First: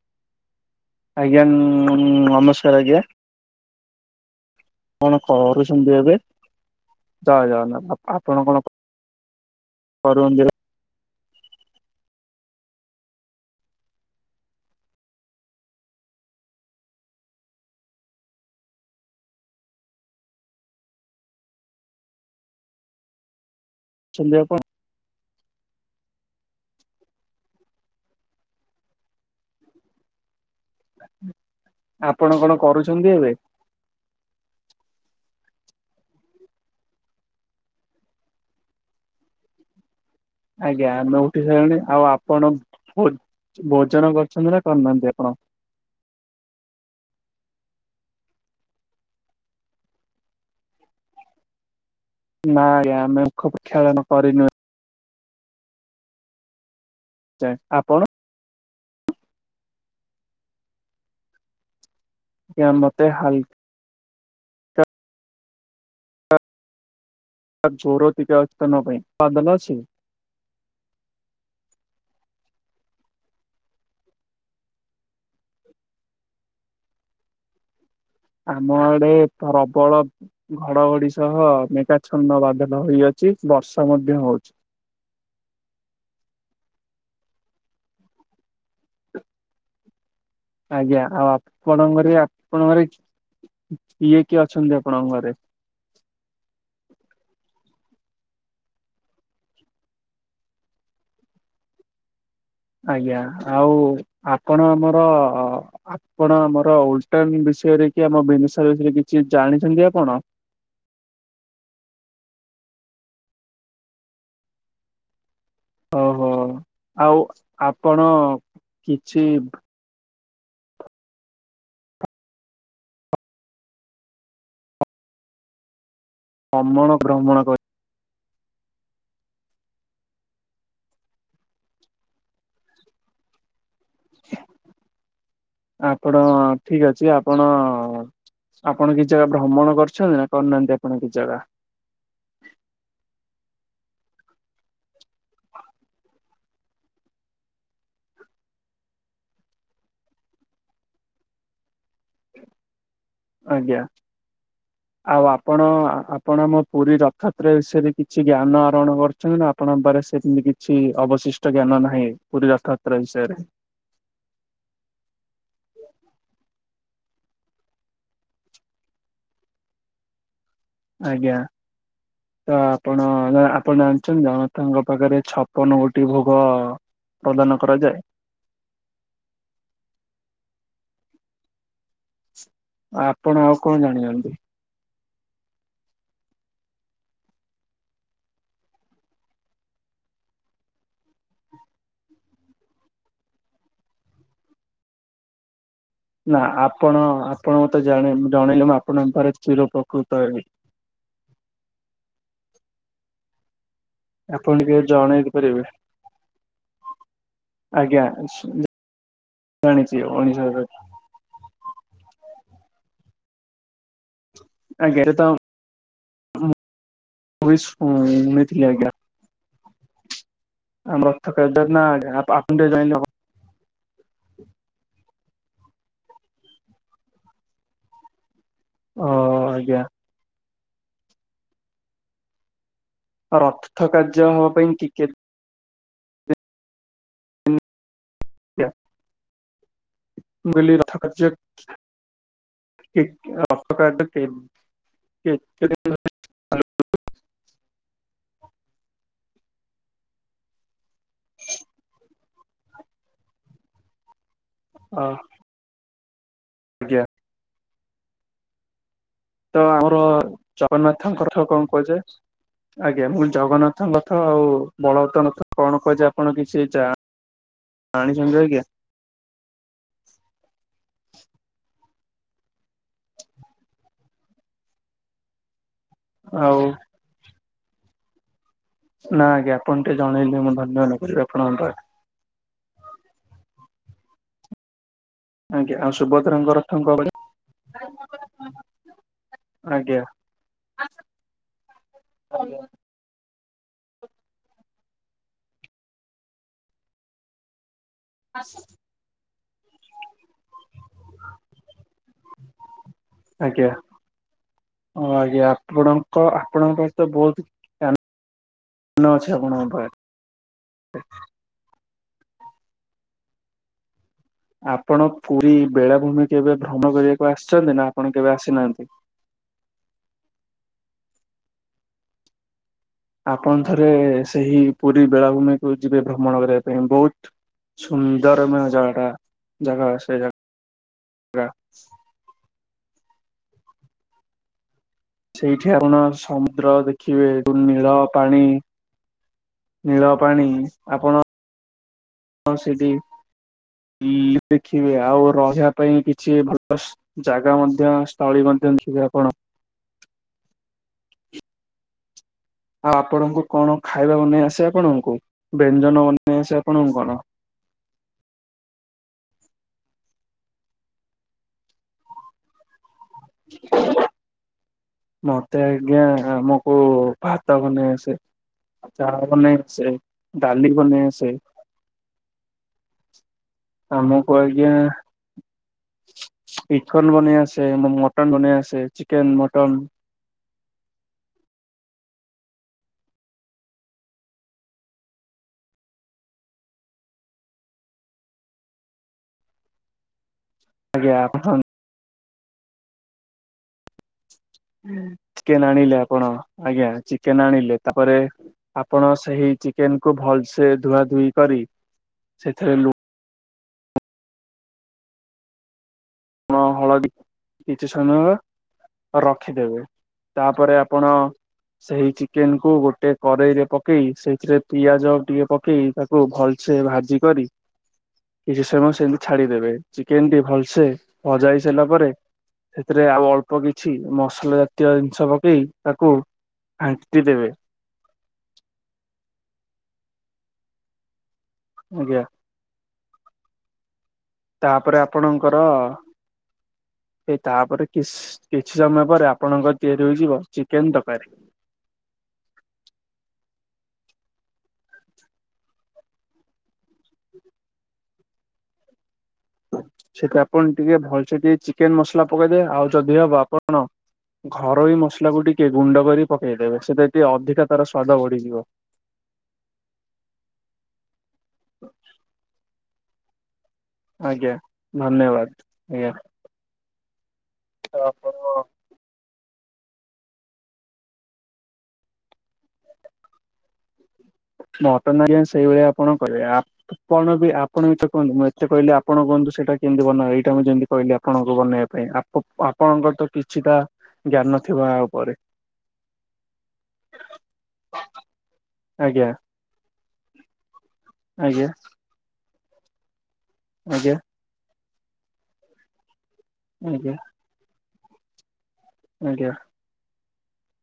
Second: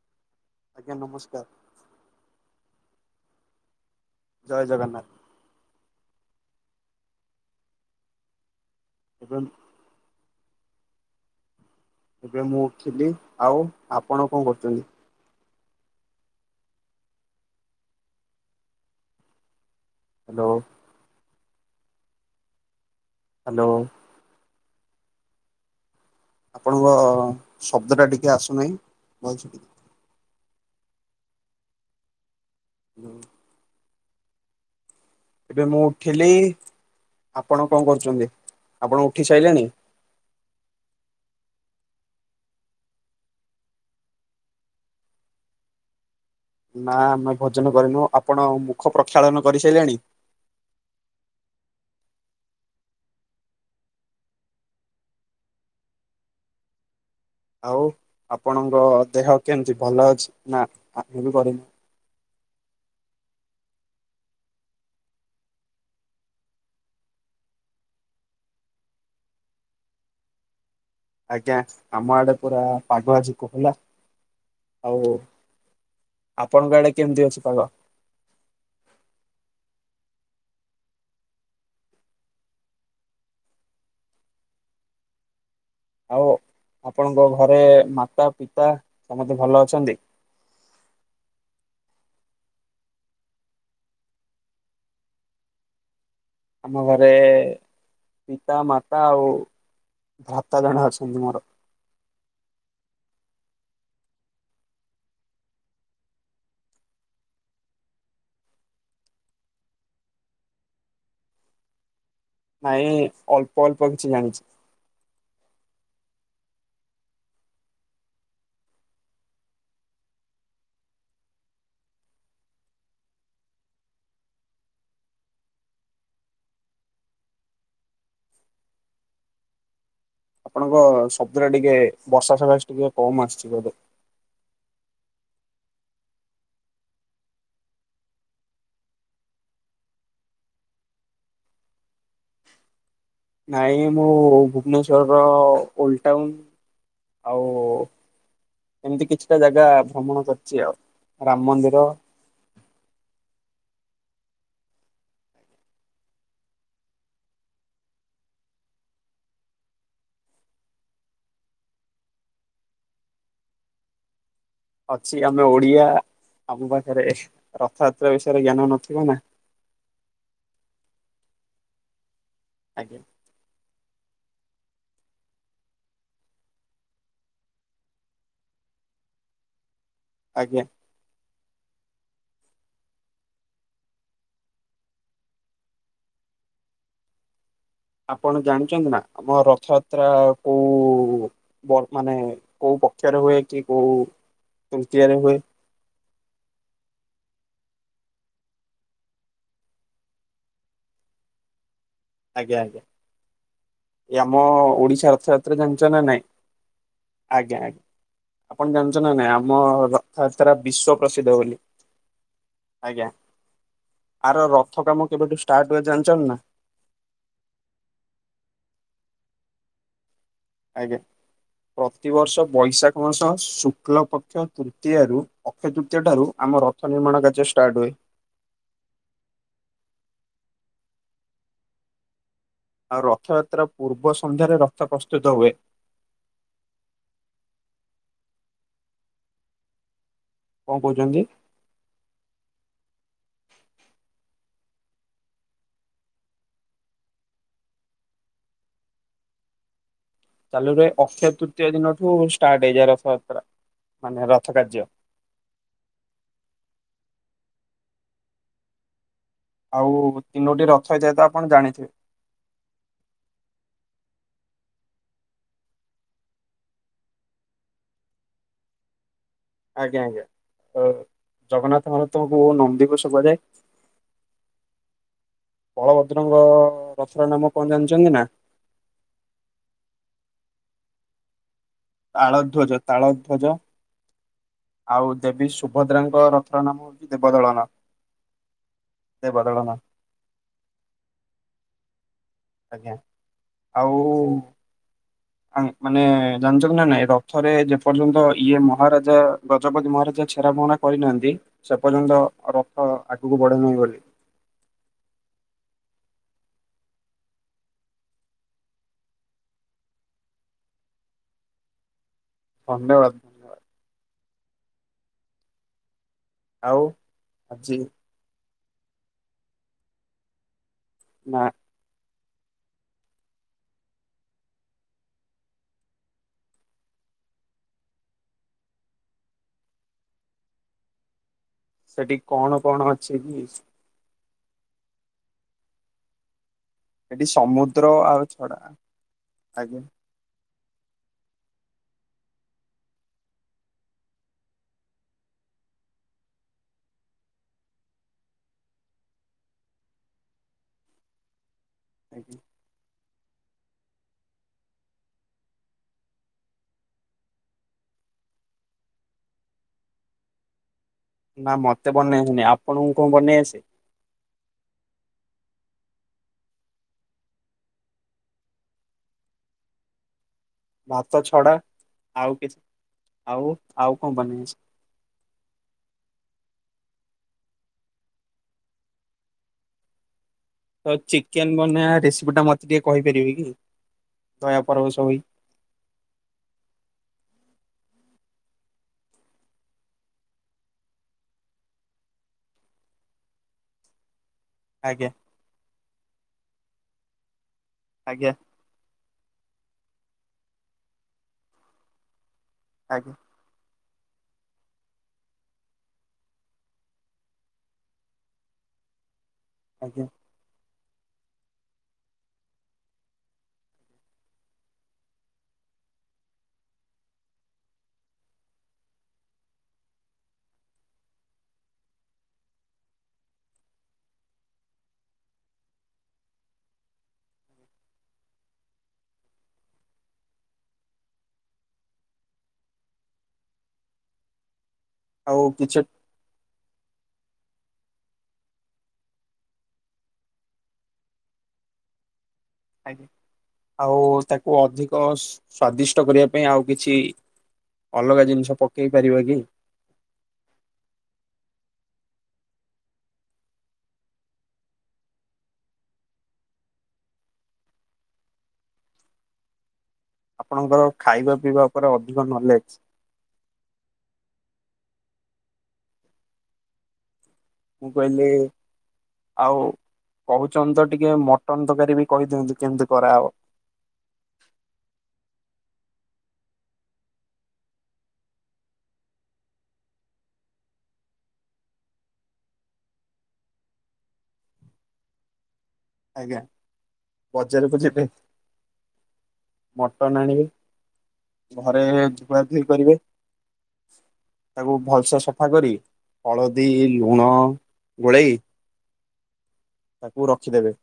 [unintelligible] ଆଜ୍ଞା ନମସ୍କାର ଆଜ୍ଞା। ଜୟ ଜଗନ। କରୁଚନ୍ତି ଏବେ ଜୟ ଜଗନ୍ନାଥ ଆପଣ କଣ [unintelligible] କର ଦି ଏବେ ମୁଁ ଉଠିଲି ଆଉ ଆପଣ କଣ କରୁଚନ୍ତି? [unintelligible] ହ୍ୟାଲୋ। ସନ୍ଧ୍ୟାପଣ ଆପଣଙ୍କ ଶବ୍ଦଟା ଟିକେ ଆସୁନାହିଁ ଭଲସେ ଆପଣ କଣ କରୁଚନ୍ତି ଏବେ? ଏବେ ମୁଁ ଉଠିଲି ଆପଣ କଣ କରୁଚନ୍ତି ଆପଣ ଉଠି ସାରିଲେଣି? ଆଜ୍ଞା, ଆମେ ଉଠି ସାରିଲୁଣି ଆଉ ଆପଣ ଭୋଜନ କରିଚନ୍ତି ନା କରିନାହାନ୍ତି ଆପଣ? ନା ଆମେ ଭୋଜନ କରିନୁ ଆପଣ ମୁଖ ପ୍ରକ୍ଷାଳନ କରିସାରିଲେଣି? ନାଁ ଆଜ୍ଞା ଆମେ ମୁଖ ପ୍ରକ୍ଷାଳନ କରିନୁ। ଏଯାଏଁ ଆଉ ଆପଣ? ଆପଣଙ୍କ ଦେହ କେମିତି ଭଲ ଅଛି ନାଁ ଆମ ବି କରିନୁ [unintelligible] ମତେ ହାଲ ତା ଚୋର ଟିକ ଅତନ ପାଇଁ ପାଦଲ ଅଛି। ଆଜ୍ଞା, ଆମ ଆଡେ ପୁରା ପାଗ ଆଜିକୁ ହେଲା ଆଉ ଆପଣଙ୍କ ଆଡେ କେମିତି ଅଛି ପାଗ? ଆମ ଆଡେ ପ୍ରବଳ ଘଡଘଡି ସହ ମେଘାଛନ୍ନ ବାଦଲ ହେଇଅଛି ବର୍ଷା ମଧ୍ୟ ହଉଚି। ଆଉ ଆପଣଙ୍କ ଘରେ ମାତା ପିତା ସମସ୍ତେ ଭଲ ଅଛନ୍ତି। ଆଜ୍ଞା, ଆଉ ଆପଣଙ୍କରେ ଆପଣଙ୍କରେ କିଏ କିଏ ଅଛନ୍ତି ଆପଣଙ୍କ ଘରେ? ଆମ ଘରେ ପିତା, ମାତା ଆଉ ଭ୍ରାତା ଜଣେ ଅଛନ୍ତି ମୋର। ଆଜ୍ଞା, ଆଉ ଆପଣ ଆମର ଆପଣ ଆମର ଓଲଟନ୍ ବିଷୟରେ କି ଆମ ବିନ୍ଦୁସାଗର ବିଷୟରେ କିଛି ଜାଣିଛନ୍ତି ଆପଣ? ନାଇଁ ଅଳ୍ପ ଅଳ୍ପ କିଛି ଜାଣିଚି। ଓହୋ ଆଉ ଆପଣ କିଛି ଅମଳ ଭ୍ରମଣ କରି ଆପଣଙ୍କ ଶବ୍ଦରେ ଟିକେ ବର୍ଷା ସକାଶେ ସେ ଟିକେ କମ୍ ଆସୁଚି ବୋଧେ। ଆପଣ ଠିକ୍ ଅଛି ଆପଣ ଆପଣ କିଛି ଜାଗା ଭ୍ରମଣ କରିଚନ୍ତି ନା କରିନାହାନ୍ତି ଆପଣ କିଛି ଜାଗା? ନାଇଁ ମୁଁ ଭୁବନେଶ୍ଵରର ଓଲଟାଉନ୍ ଆଉ ଏମିତି କିଛିଟା ଜାଗା ଭ୍ରମଣ କରିଛି ଆଉ ରାମ ମନ୍ଦିର ଆଜ୍ଞା। ଆଉ ଆପଣ ଆପଣ ଆମ ପୁରୀ ରଥତ୍ର ବିଷୟରେ କିଛି ଜ୍ଞାନ ଆରୋହଣ କରୁଛନ୍ତି ନାଁ। ଆପଣଙ୍କରେ ସେମିତି କିଛି ଅବଶିଷ୍ଟ ଜ୍ଞାନ ନାହିଁ ପୁରୀ ରଥଯାତ୍ର ବିଷୟରେ। ଅଛି ଆମେ ଓଡିଆ ଆମ ପାଖରେ ରଥଯାତ୍ରା ବିଷୟରେ ଜ୍ଞାନ ନଥିବ ନାଁ। ଆଜ୍ଞା। ତ ଆଜ୍ଞା ଆପଣ ଆପଣ ଜାଣିଛନ୍ତି ଜନତାଙ୍କ ପାଖରେ ଛପନ ଗୋଟି ଭୋଗ ପ୍ରଦାନ କରାଯାଏ। ଆଜ୍ଞା। ଆପଣ ଆଉ କଣ ଜାଣିଚନ୍ତି? ଆପଣ ଜାଣିଛନ୍ତି ନା ଆମ ରଥଯାତ୍ରା କୋଉ ବ ମାନେ କୋଉ ପକ୍ଷରେ ହୁଏ କି କୋଉ ତୃତୀୟରେ ହୁଏ। ନା ଆପଣ ଆପଣ ମତେ ଜ ଜଣେଇଲେୁ ମୁ ଆପଣଙ୍କ ପାରେ ଚିର ପ୍ରକୃତ ହେବି। ଆଜ୍ଞା ଆଞା। ଏ ଆମ ଆପଣ ଟିକେ ଓଡିଶା ଜଣେଇ ରର୍ଥଯାତ୍ରା ପାରିବେ ଜାଞ୍ଚ ନା ନାଇଁ। ଆଜ୍ଞା ଆଜ୍ଞା ଆପଣ ଜାଣିଛ ନା ନାଇଁ ଆମ ଜାଣିଛି ରା ଉଣେଇଶ ବିଶ୍ଵ ପ୍ରସିଦ୍ଧ ବୋଲି ଆଜ୍ଞା। ଆର କାାମ ଆଜ୍ଞା ସେ ତ କେବେଠୁ ଷ୍ଟାର୍ଟ ହୁଏ ଜାଣିଛନ ନା ଉ ଉମଦ ଲି କ ଆଜ୍ଞା ଆପଣ ପ୍ରତିବର୍ଷ ଟିକେ ବୈଶାଖ ଜାଣିଲେ ମାସ ଶୁକ୍ଲ ପକ୍ଷ ଅକ୍ଷୟ ତୃତୀୟ ର ଅକ୍ଷୟ ତୃତୀୟ ଠାରୁ ଆମ ରଥ ନିର୍ମାଣ କାର୍ଯ୍ୟ ଷ୍ଟାର୍ଟ ହୁଏ। ଓ ଆଜ୍ଞା। ଆଉ ରଥଯାତ୍ରା ରଥ ପୂର୍ବ କାର୍ଯ୍ୟ ହବା ସନ୍ଧ୍ୟାରେ ପାଇଁ ରଥ ଟିକେ ପ୍ରସ୍ତୁତ ହୁଏ। କଣ କହୁଛନ୍ତି ଗଲିଥା। [unintelligible] ଚାଲୁରେ ଅକ୍ଷୟ ତୃତୀୟ ଦିନଠୁ ଷ୍ଟାର୍ଟ ହେଇଯାଏ। ରଥଯାତ୍ରା ମାନେ ରଥ କାର୍ଯ୍ୟ। ହଁ। ଆଜ୍ଞା। ତ ଆଉ ଆମର ତିନୋଟି ରଥ ହେଇଯାଏ ତ ଆପଣ ଜଗନ୍ନାଥଙ୍କରଥା କଣ ଜାଣିଥିବେ କରୁଚ। ଆଜ୍ଞା ମୁଁ ଜଗନ୍ନାଥ ନଥ ଆଉ ବଳବତ ନଥ କଣ କୁହ ଯେ ଆପଣ କିଛି ଯା ପାଣି ସଞଜୟ ଆଞା। ଆଜ୍ଞା ଆଜ୍ଞା ଜଗନ୍ନାଥ ମହାତଙ୍କୁ ନମ ଦିବସ କ ଯାଏ। ବଳଭଦ୍ରଙ୍ଗ ଆଉ ରଥର ନାମ କଣ ଜାଣିଛନ୍ତି ନା? ନା ଆଜ୍ଞ ଆପଣ ଟିକେ ଜଣେଇଲେ ମୁଁ ଧନ୍ୟାନ କରିବି ଆପଣଙ୍କ ପାଖରେ ତାଳ ଧ୍ୱଜ ତାଳ ଧ୍ୱଜ ଆଉ। ଦେବୀ ଆଜ୍ଞା ଆଉ ସୁଭଦ୍ରାଙ୍କ ରଥର ନାମ ରଥଙ୍କ ହଉଛି ଆଜ୍ଞା ଦେବଦଳନା ଦେବଦଳନ। ହଁ। ଆଜ୍ଞା ଆଉ। ମାନେ ଜାଣିଛ ନା ନାଇଁ ରଥରେ ପର୍ଯ୍ୟନ୍ତ ଇଏ ମହାରାଜା ଗଜପତି ମହାରାଜା ଛେରା ପହରା କରିନାହାନ୍ତି ସେ ପର୍ଯ୍ୟନ୍ତ ରଥ ଆଗକୁ ବଢେନାହିଁ ବୋଲି। ହ ଆଜ୍ଞା ଆପଣଙ୍କ ଆପଣଙ୍କର ତ ବହୁତ ଅଛି ଆପଣଙ୍କ ପାଇଁ ହଙ୍ଗେ ଆପଣ ପୁରୀ ବେଳାଭୂମି କେବେ ଆଉ ଭ୍ରମଣ କରିବାକୁ ଆଜି ଆସିଛନ୍ତି ନା ଆପଣ କେବେ ଆସିନାହାନ୍ତି। ନା। ଆପଣ ଥରେ ସେଇ ପୁରୀ ବେଳାଭୂମିକୁୁ ଯିବେ ଭ୍ରମଣ କରିବା ପାଇଁ। ବହୁତ ସୁନ୍ଦର ମୋ ଜଗା, ଜଗା ସେ ଜଗା ସେଠି କଣ କଣ ଅଛି କି? ସେଇଠି ଆପଣ ସମୁଦ୍ର ଦେ ସେଠି ଖିବେ ସମୁଦ୍ର ନୀଳ ଆଉ ପାଣି ଛଡା ଆଜ୍ଞା ନୀଳ ପାଣି ଆପଣ ହଁ ସେଠି ଦେଖିବେ, ଆଉ ରହିବା ପାଇଁ କିଛି ଭଲ ସୁ ଜାଗା ମଧ୍ୟ ସ୍ଥଳୀ ମଧ୍ୟ ଦେଖିବେ ଆପଣ। [inaudible] ଆଉ ଆପଣଙ୍କୁ କଣ ଖାଇବା ବନେଇ ଆସେ ଆପଣଙ୍କୁ, ବ୍ୟଞ୍ଜନ ବନେଇ ଆସେ ଆପଣଙ୍କୁ କଣ? ନା ମତେ ବନେଇନି, ଆପଣଙ୍କୁ କଣ ବନେଇ ଆସେ? ମତେ ଆଜ୍ଞା ଆମକୁ ଭାତ ବନେଇ ଆସେ, ଚା ବନେଇ ଆସେ। ଡାଲି ବନେଇ ଭାତ ଆସେ। ଛଡା ଆଉ କିଛି ଆଉ ଆଉ କଣ ଆମକୁ ବନେଇ ଆସେ? ଆଜ୍ଞା ଚିକନ ବନେଇ ଆସେ, ମଟନ ବନେଇ ଆସେ, ଚିକେନ ମଟନ ତ ଚିକେନ ବନେଇବା ରେସିପି ଟା ମୋତେ ଟିକେ କହିପାରିବେ କି ଦୟାପର୍ବ ସବୁ ଆଜ୍ଞା ଆପଣ। ଆଜ୍ଞା ଚିକେନ ଆଣିଲେ ଆପଣ ଆଜ୍ଞା ଚିକେନ ଆଣିଲେ ତାପରେ ଆଜ୍ଞା ଆପଣ ସେଇ ଚିକେନକୁୁ ଭଲସେ ଧୁଆ ଧୁଇ କରି ସେଥିରେ ଲୁ [inaudible] ଲୁଣ ହଳଦୀ କିଛି ସମୟ ରଖିଦେବେ। ଆଜ୍ଞା ତାପରେ ଆପଣ ସେଇ ଚିକେନ କୁ ଗୋଟେ କରେେଇ ରେ ପକେଇ, ସେଇଥିରେ ପିଆଜ ଟିକେ ପକେଇ ତା ଓ ଭଲସେ ଭାଜି କରି [inaudible] କିଛି ସମୟ ସେମତି ଛାଡିଦେବେ ଚିକେନ ଟି ଭଲସେ ଭଜା ହେଇ ସାରିଲା ପରେ ସେଥିରେ ଆଉ ଅଳ୍ପ କିଛି ମସଲା ଜାତୀୟ ଜିନିଷ ପକେଇ ତାକୁ ଘାଣ୍ଟି ଦେେବେ। ଆଜ୍ଞା। ତାପରେ ଆଉ ଆପଣଙ୍କର କିଛି [inaudible] ଏଇ ତାପରେ କିସ୍‌ କିଛି ସମୟ ପରେ ଆପଣଙ୍କ ତିଆରି ହେଇଯିବ ଚିକେନ ତରକାରୀ। ଆଉ ତାକୁ ଅଧିକ ସ୍ଵାଦିଷ୍ଟ କରିବା ପାଇଁ ଆଉ କିଛି ଅଲଗା ଜିନିଷ ପକେଇ ପାରିବା କି ସେଥିପାଇଁ ଆପଣ ଟିକେ ଭଲସେ ଟିକେ ଚିକେନ ମସଲା ପକେଇଦେବେ, ଆଉ ଯଦି ହବ ଆପଣ ଘରୋଇ ମସଲାକୁ ଟିକେ ଗୁଣ୍ଡ କରି ପକେଇଦେବେ ସେଥିରେ ଟିକେ ଅଧିକା ତାର ସ୍ଵାଦ ବଢିଯିବ। ଆପଣଙ୍କର ଖାଇବା ପିଇବା ଉପରେ ଅଧିକ ନଲେଜ। ଆଜ୍ଞା ଧନ୍ୟବାଦ ଆଜ୍ଞା। ମୁଁ ତ କହିଲି, ଆପଣ ଆଉ କହୁଛନ୍ତି ତ ଟିକେ ମଟନ ତରକାରୀ ବି କହିଦିଅନ୍ତୁ କେମିତି କରାହବ। ମଟନ ଆଜ୍ଞା ସେଇଭଳିଆ ଆପଣ କରିବେ ଆ ଆପଣ ବି ଆପଣ ତ କୁହନ୍ତୁ, ମୁଁ ଏତେ କହିଲି ଆପଣ କୁହନ୍ତୁ ସେଇଟା କେମିତି ବନେଇବା। ଏଇଟା ମୁଁ ଯେମିତି କହିଲି ଆପଣଙ୍କୁ ବନେଇବା ପାଇଁ ଆ ଆପଣଙ୍କର ତ କିଛିଟା ଜ୍ଞାନ ଥିବ ଉପରେ ଆଜ୍ଞା ବଜାରକୁ ଯିବେ? ଆଜ୍ଞା ମଟନ ଆଣିବେ ଆଜ୍ଞା ଘରେ ଧୁଆ ଧୁଇ କରିବେ। ଆଜ୍ଞା। ତାକୁ ଭଲସେ ସଫା କରି ହଳଦୀ ଆଜ୍ଞା ଲୁଣ ଗୋଳେଇ ଆଜ୍ଞା। ତାକୁ ରଖିଦେବେ।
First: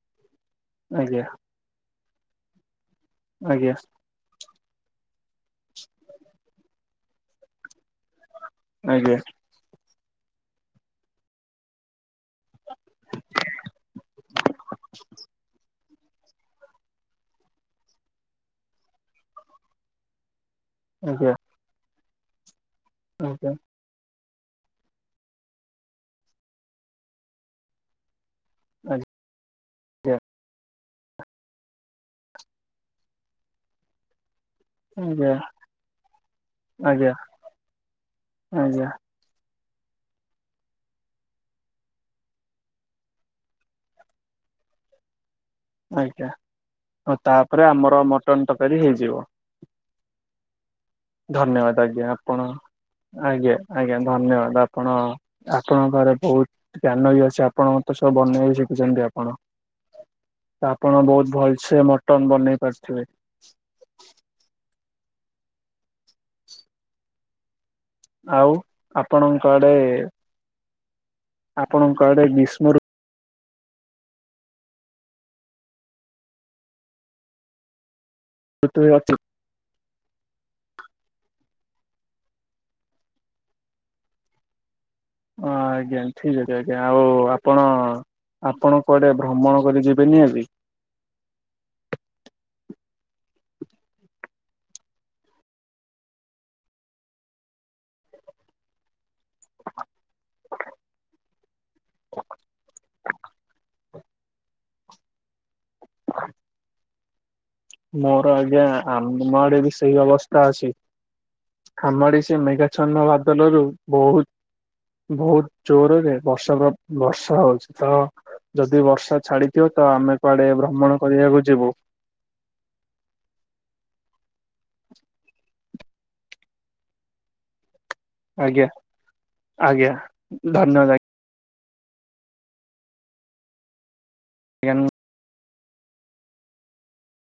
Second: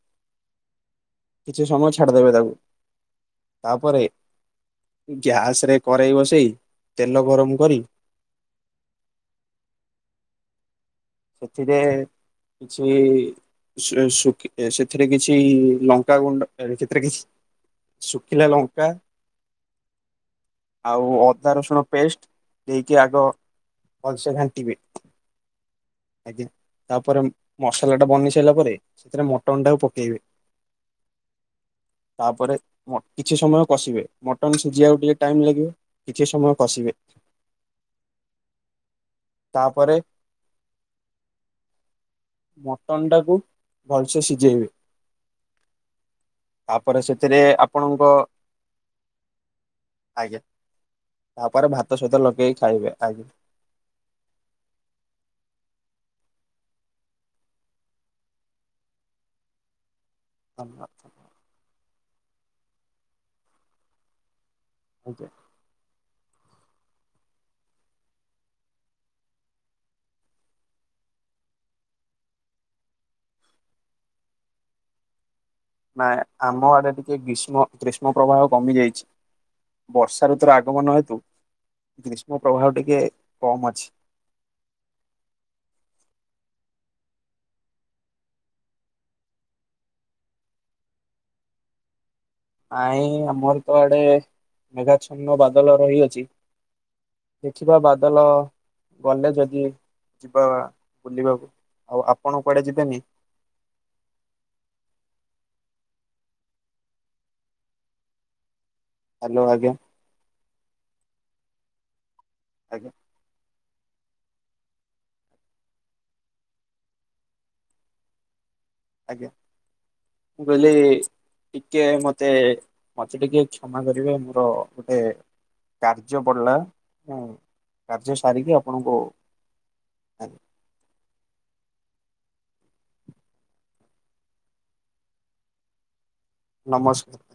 ଆଜ୍ଞା। କିଛି ସମୟ ଛାଡିଦେବେ ତାକୁ ଆଜ୍ଞା ତାପରେ ଗ୍ୟାସ ରେ କରେଇ ବସେଇ ତେଲ ଗରମ କରି ଆଜ୍ଞା। ସେଥିରେ କିଛି ସେ ସୁ ସେଥିରେ କିଛି ଲଙ୍କା ଗୁଣ୍ଡ ସେଥିରେ କିଛି ଶୁଖିଲା ଲଙ୍କା ଆଉ ଅ ଆଜ୍ଞା ଆଜ୍ଞା ଆଜ୍ଞା ଦା ରସୁଣ ପେଷ୍ଟ ଦେଇକି ଆଗ ଆଜ୍ଞା ଭଲସେ ଘାଣ୍ଟିବେ। ଆଜ୍ଞା ତାପରେ ମସଲା ଟା ବନି ସାରିଲା ପରେ ସେଥିରେ ମଟନ ଟାକୁ ପକେଇବେ। ତାପରେ କିଛି ସମୟ କଷିବେ। ମଟନ ସିଝିବାକୁ ଟିକେ ଆଜ୍ଞା ଟାଇମ୍ ଲାଗିବ କିଛି ସମୟ କସିବେ। ଆଜ୍ଞା। ତାପରେ ମଟନ ଟାକୁ ଭଲସେ ସିଝେଇବେ। ଆଜ୍ଞା ତାପରେ ଆଉ ସେଥିରେ ତାପରେ ଆପଣଙ୍କ ଆମର ମଟନ ତରକାରୀ ହେଇଯିବ। ଆଜ୍ଞା ତାପରେ ଧନ୍ୟବାଦ ଭାତ ଆଜ୍ଞା ସହିତ ଆପଣ ଲଗେଇକି ଖାଇବେ ଆଜ୍ଞା। ଆଜ୍ଞା ଧନ୍ୟବାଦ ଆପଣ ଆପଣ ଘରେ ବହୁତ ଜ୍ଞାନ ବି ଅଛି ଆପଣ ମତେ ସବୁ ବନେଇ ବି ଶିଖିଛନ୍ତି ଆପଣ। [inaudible] ଆପଣ ବହୁତ ଭଲସେ ମଟନ ବନେଇ ପାରୁଥିବେ। ଆଜ୍ଞା। ଆଉ ଆପଣଙ୍କ ଆଡେ ଆପଣଙ୍କ ଆଡେ ବୀଷ୍ମ ଋ ନାଇ ଆମ ଆଡେ ଟିକେ ଗ୍ରୀଷ୍ମ ଗ୍ରୀଷ୍ମ ପ୍ରବାହ କମି ଋତୁ ଯାଇଚି। ଅଛି ବର୍ଷା ଋତୁର ଆଗମନ ହେତୁ ଗ୍ରୀଷ୍ମ ପ୍ରବାହ ଟିକେ କମ ଅଛି। ହଁ ଆଜ୍ଞା ଠିକ୍ ଅଛି ଆଜ୍ଞା ଆଉ ଆପଣ ଆପଣ କୁଆଡ଼େ ଭ୍ରମଣ କରି ଯିବେନି ଆଜି? ନାଇଁ ଆମର ତ ଆଡେ ମେଘା ଛନ୍ନ ବାଦଲ ରହିଅଛି। ଦେଖିବା ବାଦଲ ଗଲେ ଯଦି ଯିବା ବୁଲିବାକୁ ଆଉ ଆପଣ କୁଆଡେ ଯିବେନି? ହ [unintelligible] ମୋର ଆଜ୍ଞା ଆମ ହ୍ୟାଲୋ ଆଡେ ଆଜ୍ଞା ବି ସେଇ ଅବସ୍ଥା ଅଛି। ଆମ ଆଡେ ବି ସେ ଆଜ୍ଞା ମେଘାଛନ୍ନ ବାଦଲରୁ ବହୁତ ବହୁତ ଜୋରରେ ବର୍ଷା ବର୍ଷା ହଉଚି ତ ଯଦି ବର୍ଷା ଆଜ୍ଞା ଛାଡିଯିବ ତ ଆମେ କୁଆଡେ ଭ୍ରମଣ କରିବାକୁ ଯିବୁ। ଏଇ ମତେ ମତେ ଟିକେ କ୍ଷମା କରିବେ ମୋର ଗୋଟେ କାର୍ଯ୍ୟ ପଡିଲା କାର୍ଯ୍ୟ ସାରିକି ଆପଣଙ୍କୁ ଧନ୍ୟବାଦ୍ ଭାଇ। ଆଜ୍ଞା ନମସ୍କ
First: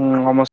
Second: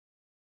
ହୁଁ ନମସ୍